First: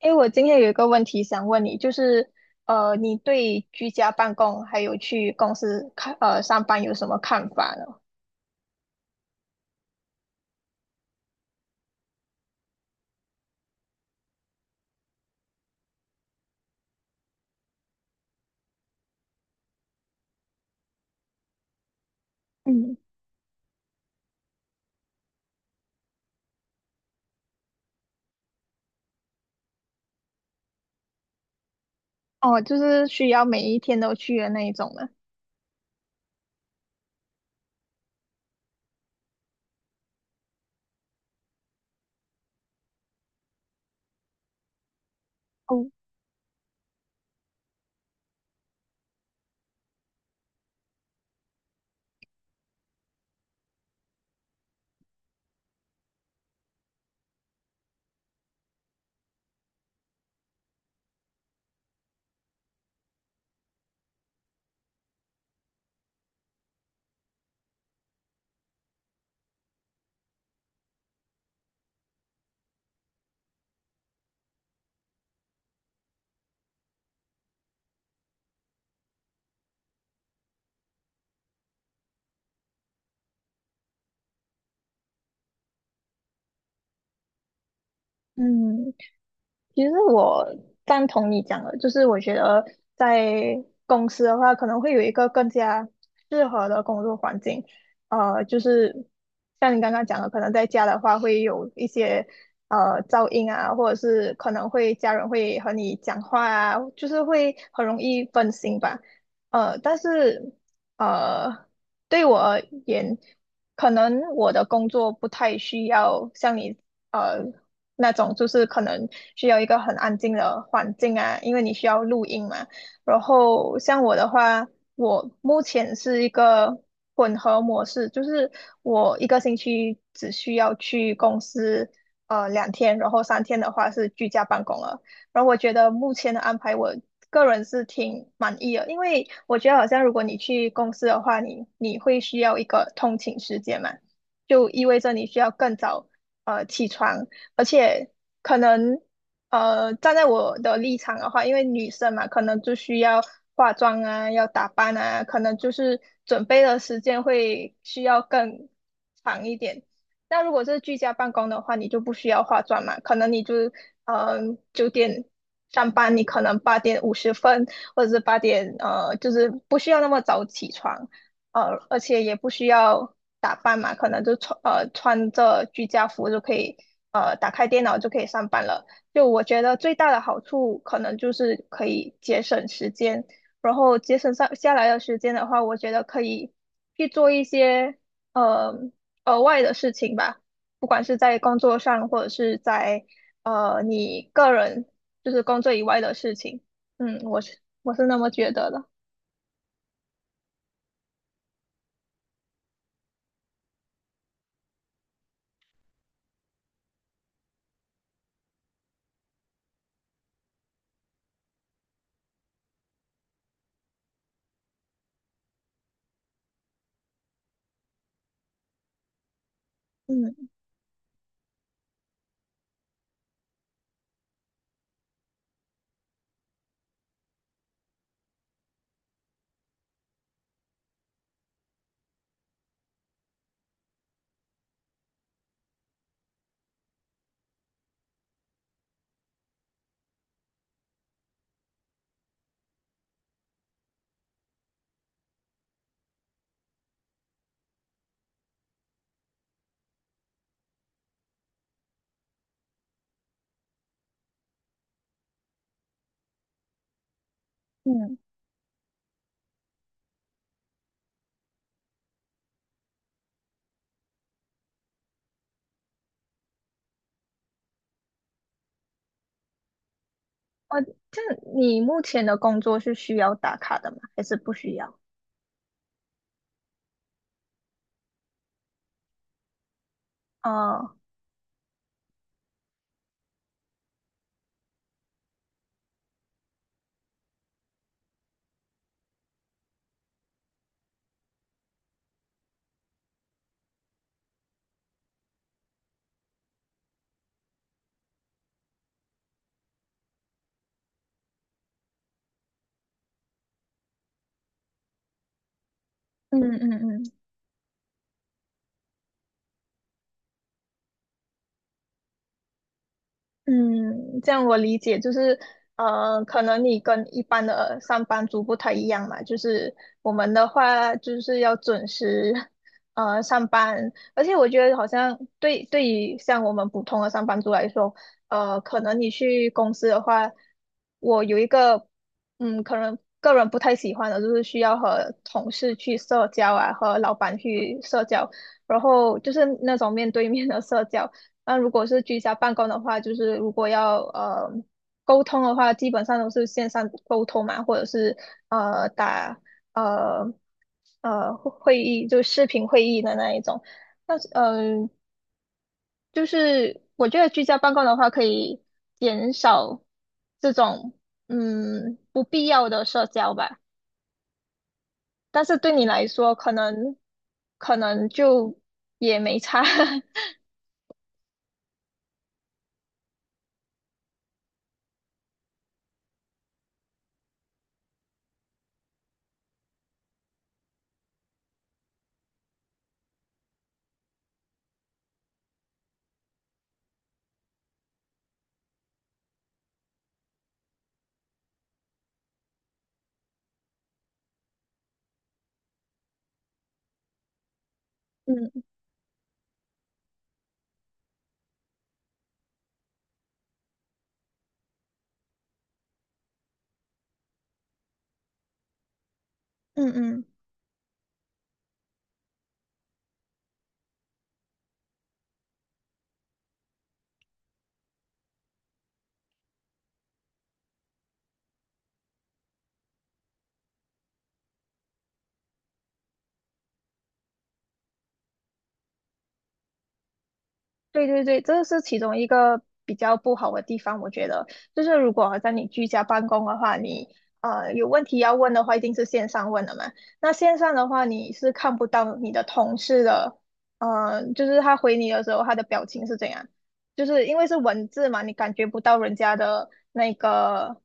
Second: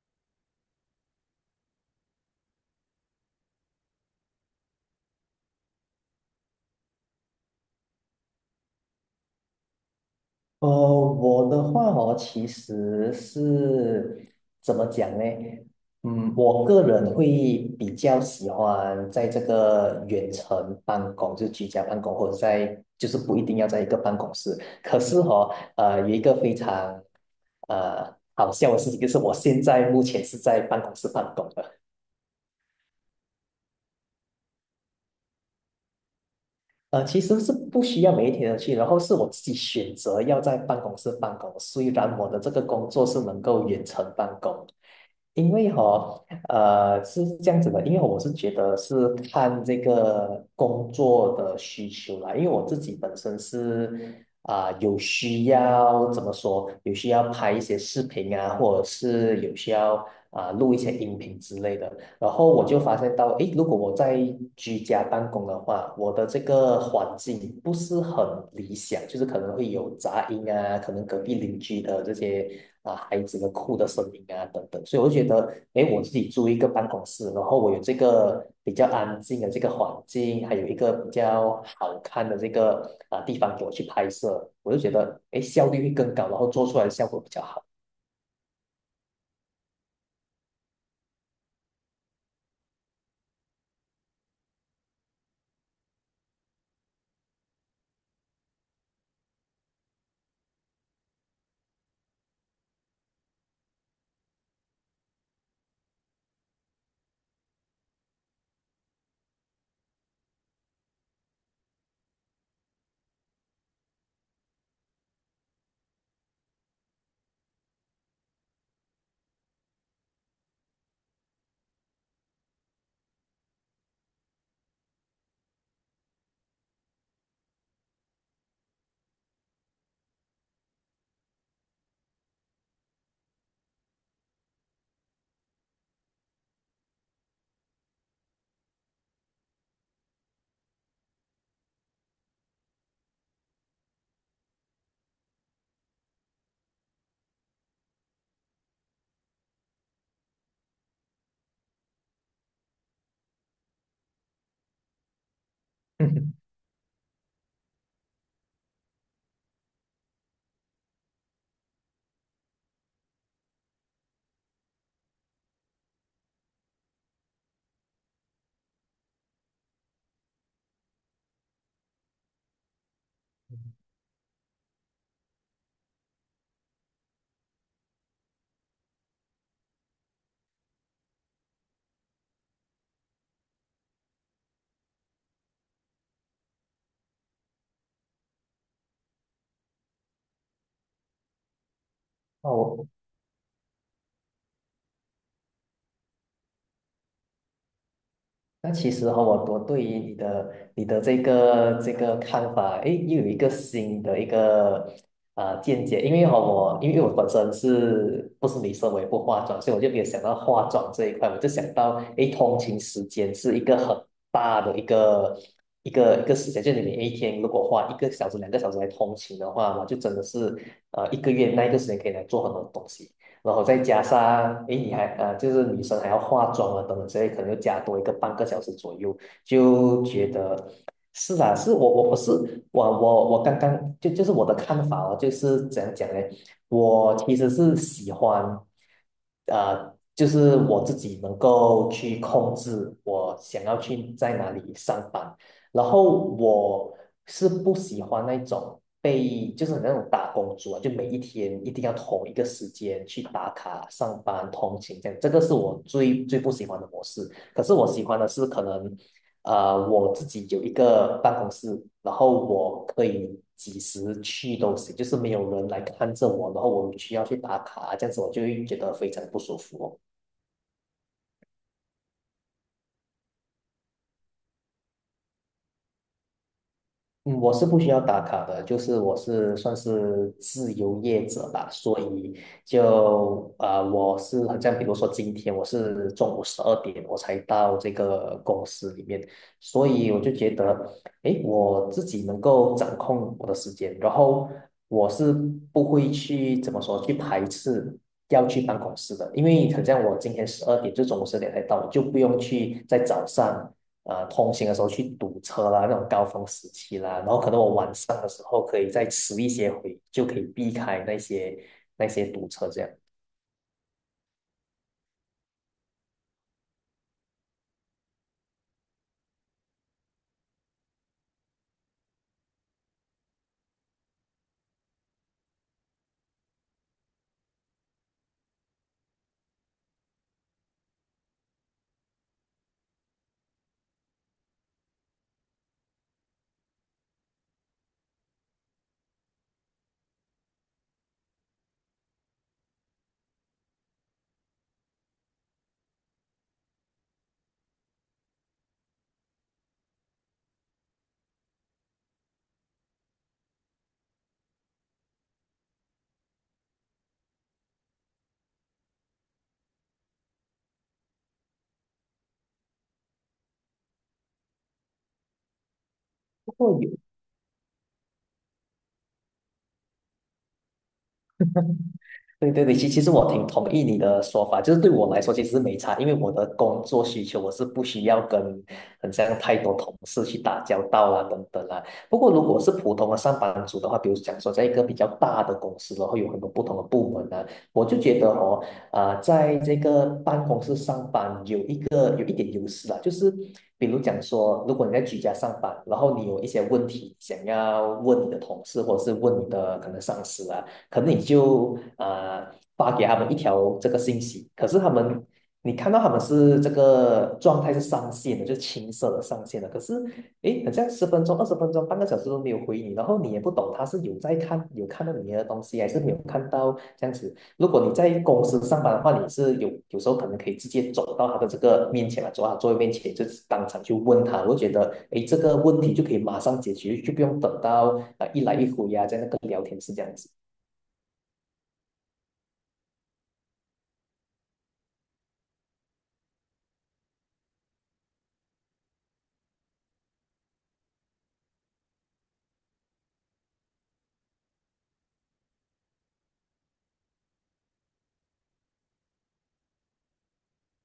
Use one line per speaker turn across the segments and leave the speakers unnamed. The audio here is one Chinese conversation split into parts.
哎，我今天有一个问题想问你，你对居家办公还有去公司上班有什么看法呢？
我的话哦，其实是怎么讲呢？我个人会比较喜欢在这个远程办公，就是居家办公，或者在
嗯。
就是不一定要在一个办公室。可是哦，有一个非常好笑的事情，就是我现在目前是在办公室办公的。
哦，就是需要每一天都去的那一种呢。
呃，其实是不需要每一天的去，然后是我自己选择要在办公室办公。虽然我的这个工作是能够远程办公，因为哈、
哦。
哦呃，是这样子的，因为我是觉得是看这个工作的需求啦，因为我自己本身是有需要怎么说，有需要拍一些视频啊，或者是有需要录一些音频之类的，然后我就发现到，诶，如果我在居家办公的话，我的这个环境不是很理想，就是可能会有杂音啊，可能隔壁邻居的这些啊孩子的哭的声音啊等等，所以我就觉得，诶，我自己租一个办公室，然后我有这个比较安静的这个环境，还有一个比较好看的这个啊地方给我去拍摄，我就觉得，诶，效率会更高，然后做出来的效果比较好。
嗯，其实我赞同你讲的，就是我觉得在公司的话，可能会有一个更加适合的工作环境。呃，就是像你刚刚讲的，可能在家的话会有一些噪音啊，或者是可能会家人会和你讲话啊，就是会很容易分心吧。但是呃，对我而言，可能我的工作不太需要像你。呃那种就是可能需要一个很安静的环境啊，因为你需要录音嘛。然后像我的话，我目前是一个混合模式，就是我一个星期只需要去公司两天，然后三天的话是居家办公了。然后我觉得目前的安排我个人是挺满意的，因为我觉得好像如果你去公司的话，你会需要一个通勤时间嘛，就意味着你需要更早起床，而且可能站在我的立场的话，因为女生嘛，可能就需要化妆啊，要打扮啊，可能就是准 备的时间会需要更长一点。那如果是居家办公的话，你就不需要化妆嘛，可能你就呃九点上班，你可能八点五十分，或者是八点，就是不需要那么早起床。呃，而且也不需要打扮嘛，可能就穿着居家服就可以打开电脑就可以上班了。就我觉得最大的好处可能就是可以节省时间，然后节省上下来的时间的话，我觉得可以去做一些呃额外的事情吧，不管是在工作上或者
那
是
我。
在你个人就是工作以外的事情。嗯，我是那么觉得
那
的。
其实我对于你的这个看法，诶，又有一个新的一个见解，因为我本身是不是女生，我也不化妆，所以我就没有想到化妆这一块，我就想到诶，通勤时间是一个很大的一个一个时间，就你每一天如果花一个小时、两个小时来通勤的话，我就真的
嗯
是一个月那一个时间可以来做很多东西。然后再加上，诶，你还就是女生还要化妆啊等等之类，可能又加多一个半个小时左右，就觉得是啊，是我我我是我我我刚刚就是我的看法哦，就是怎样讲呢？我其实是喜欢，就是我自己能够去控制我想要去在哪里上班，然后我是不喜欢那种被就是很那种打工族啊，就每一天一定要同一个时间去打卡上班、通勤这样，这个是我最最不喜欢的模式。可是我喜
嗯。
欢的是可能，我自己有一个办公室，然后我可以几时去都行，就是没有人来看着我，然后我需要去打卡，这样子我就会觉得非常不舒服哦。
呃，就你目前的工作是需要打卡的吗？还是不需要？
嗯，我是不需要打卡的，就是我是算是自
啊？
由业者吧，所以我是好像比如说今天我是中午十二点我才到这个公司里面，所以我就觉得，诶，我自己能够掌控我的时间，然后我是不会去怎么说去排斥要去办公室的，因为好像我今天十二点就中午十二点才到，我就不用去在早上。通行的时候去堵车啦，那种高
嗯
峰时
嗯
期
嗯。
啦，然后可能我晚上的时候可以再迟一些回，就可以避开那些堵车这样。
嗯，这样我理解，就是呃，可能你跟一般的上班族不太一样嘛，就是我们的话就是要准时呃上班，而且我觉得好像对，对于像我们普通的上班族来说，呃，可能你去公司的话，我有一个，嗯，可能个人不太喜欢的就是需要和同事去社交啊，和老板去社交，然后就是那种面对面的社交。那如果是居家办公的话，就是如果要沟通的话，基本上都是线上沟通嘛，或者是打呃会议，就视频会议的那一种。那嗯、呃，就是我觉得居家办公的话，可以减少这种不必要的社交吧。但是对你来说，可
不过有
能可能就也没差。
对对对，其实我挺同意你的说法，就是对我来说其实是没差，因为我的工作需求我是不需要跟很像太多同事去打交道啦、等等啦。不过如果是普通的上班族的话，比如讲说在一个比较大的公司，然后有很多不同的部门呢、我就觉得哦，啊、在这个办公室上班有一个有一点优势啦，就是比如讲说，如果你在居家上班，然后你有一些问题想要问你的同
嗯
事或者是问你的可能上司啊。可能你就发给他们一条这个信息，可是他们你看到他们是这个状态是上线的，就是青色的上线的，可
嗯
是
嗯。
诶，好像十分钟、20分钟、半个小时都没有回你，然后你也不懂他是有在看有看到你的东西，还是没有看到这样子。如果你在公司上班的话，你是有时候可能可以直接走到他的这个面前来，走到他座位面前，就是当场去问他。我觉得，诶，这个问题就可以马上解决，就不用等到一来一回呀、啊在那个聊天室这样子。
对对对，这是其中一个比较不好的地方，我觉得就是如果在你居家办公的话，你有问题要问的话，一定是线上问的嘛。那线上的话，你是看不到你的同事的，呃，就是他回你的时候，他的表情是怎样，就是因为是文字嘛，你感觉不到人家的那个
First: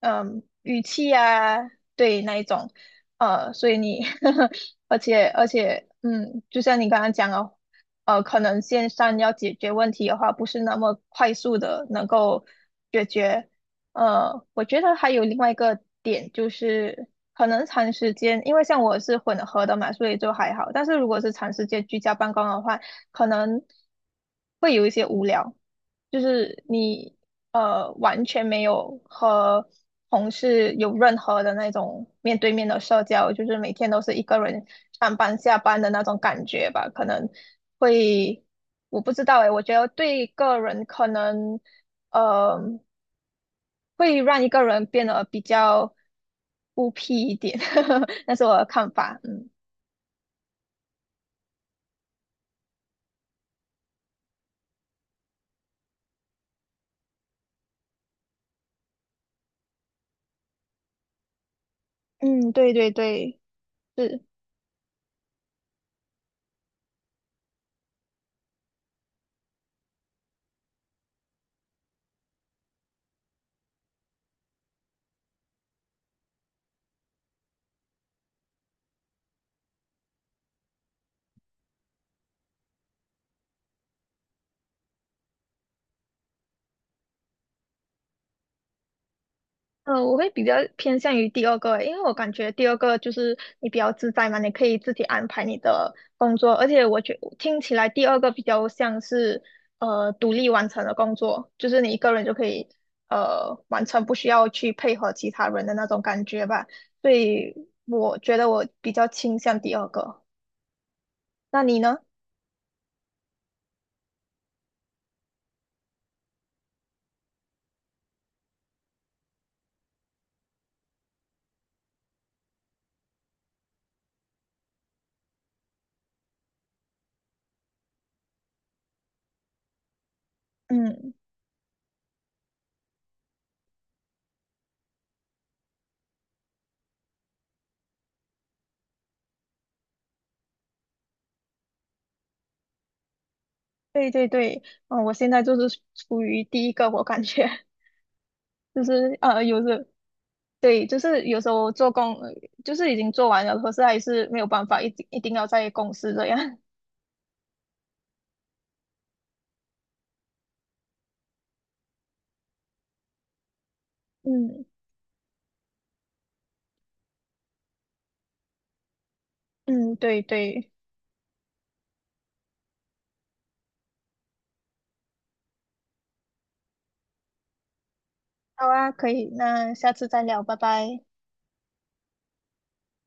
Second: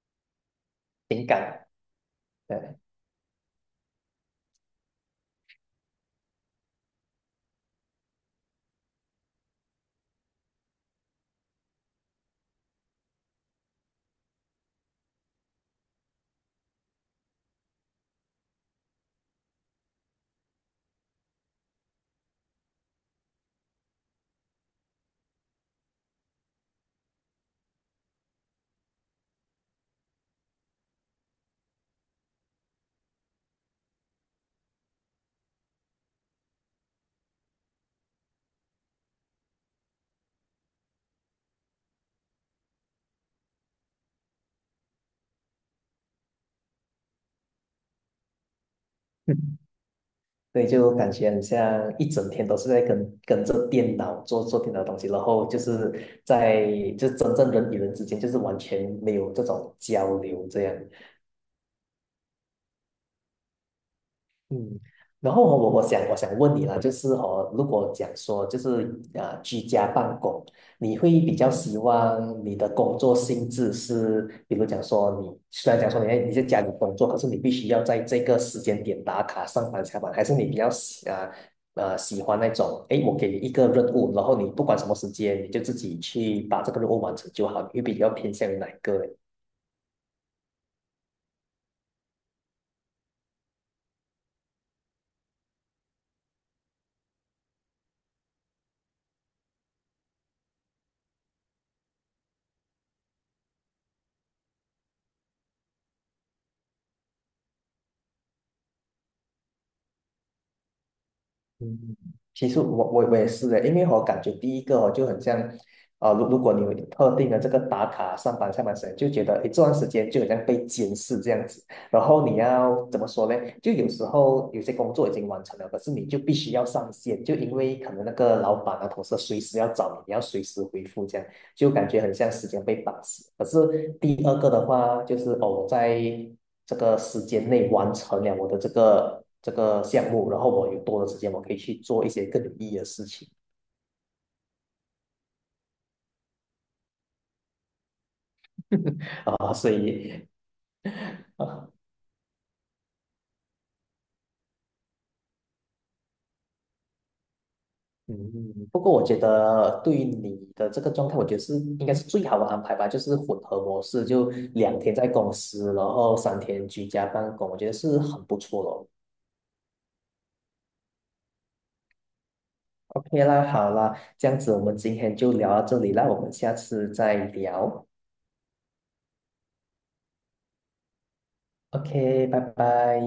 语气
情
啊，
感，
对那一
对，
种，呃，所以你 而且就像你刚刚讲的。呃，可能线上要解决问题的话，不是那么快速的能够解决。呃，我觉得还有另外一个点就是，可能长时间，因为像我是混合的嘛，所以就还好。但是如果是长时间居家办公的话，可能，就是你完全没有和同事有任何的那种面对面的社交，就是每天都是一个人上班下班的那种感觉吧，可能会，我不知道诶，我觉得对个人可能呃会让一个人变得比较孤僻一点，那是我的看法。嗯。
嗯所以就感觉很像一整天都是在跟着电脑做电脑的东西，然后就是在就真正人与人之间就是完全没有这种交流这样。
嗯，对对对。是。
嗯，然后哦我想问你啦，就是哦，如果讲说就是啊居家办公，你会比较希望你的工作性质是，比如讲说你虽然讲说你在家里工作，可是你必须要在这个时间点打卡上班下班，还是你比较喜欢那种，诶，我给你一个任务，然后你不管什么时间，你就自己去把这个任务完成就好，你会比较偏向于哪一个？呢？
呃，我会比较偏向于第二个欸，因为我感觉第二个就是你比较自在嘛，你可以自己安排你的工作，而且我觉听起来第二个比较像是独立完成的工作，就是你一个人就可以完成，不需要去配合其他人的那种感觉吧。所以我觉得我比较倾向第二个，那你
嗯，
呢？
其实我也是的，因为我感觉第一个哦就很像，呃，如果你有特定的这个打卡上班下班时间，就觉得诶这段时间就好像被监视这样子，然后你要怎么说呢？就有时候有些工作已经完成了，可是你就必须要上线，就因为可能那个老板啊同事随时要找你，你要随时回复
嗯，
这样。就感觉很像时间被绑死。可是第二个的话，就是哦，我在这个时间内完成了我的这个项目，然后我有多的时间，我可以去做一些更有意义的事情
对对对。嗯、我现在就是处于第一个，我感觉 就是 呃
啊，
有
所
时，
以
对，就是有时候
啊。
做工，就是已经做完了，可是还是没有办法，一定要在公司这样。
嗯，不过我觉得对于你的这个状态，我觉得是应该是最好的安排吧，就是混合模式，就
嗯
2天在公司，然后3天居家办公，我觉得是很不错的哦
嗯，对对。
OK 啦，好啦，这样子我们今天就聊到这里啦，我们下次再聊。
好啊，可以，那下次再聊，拜拜。
OK,拜拜。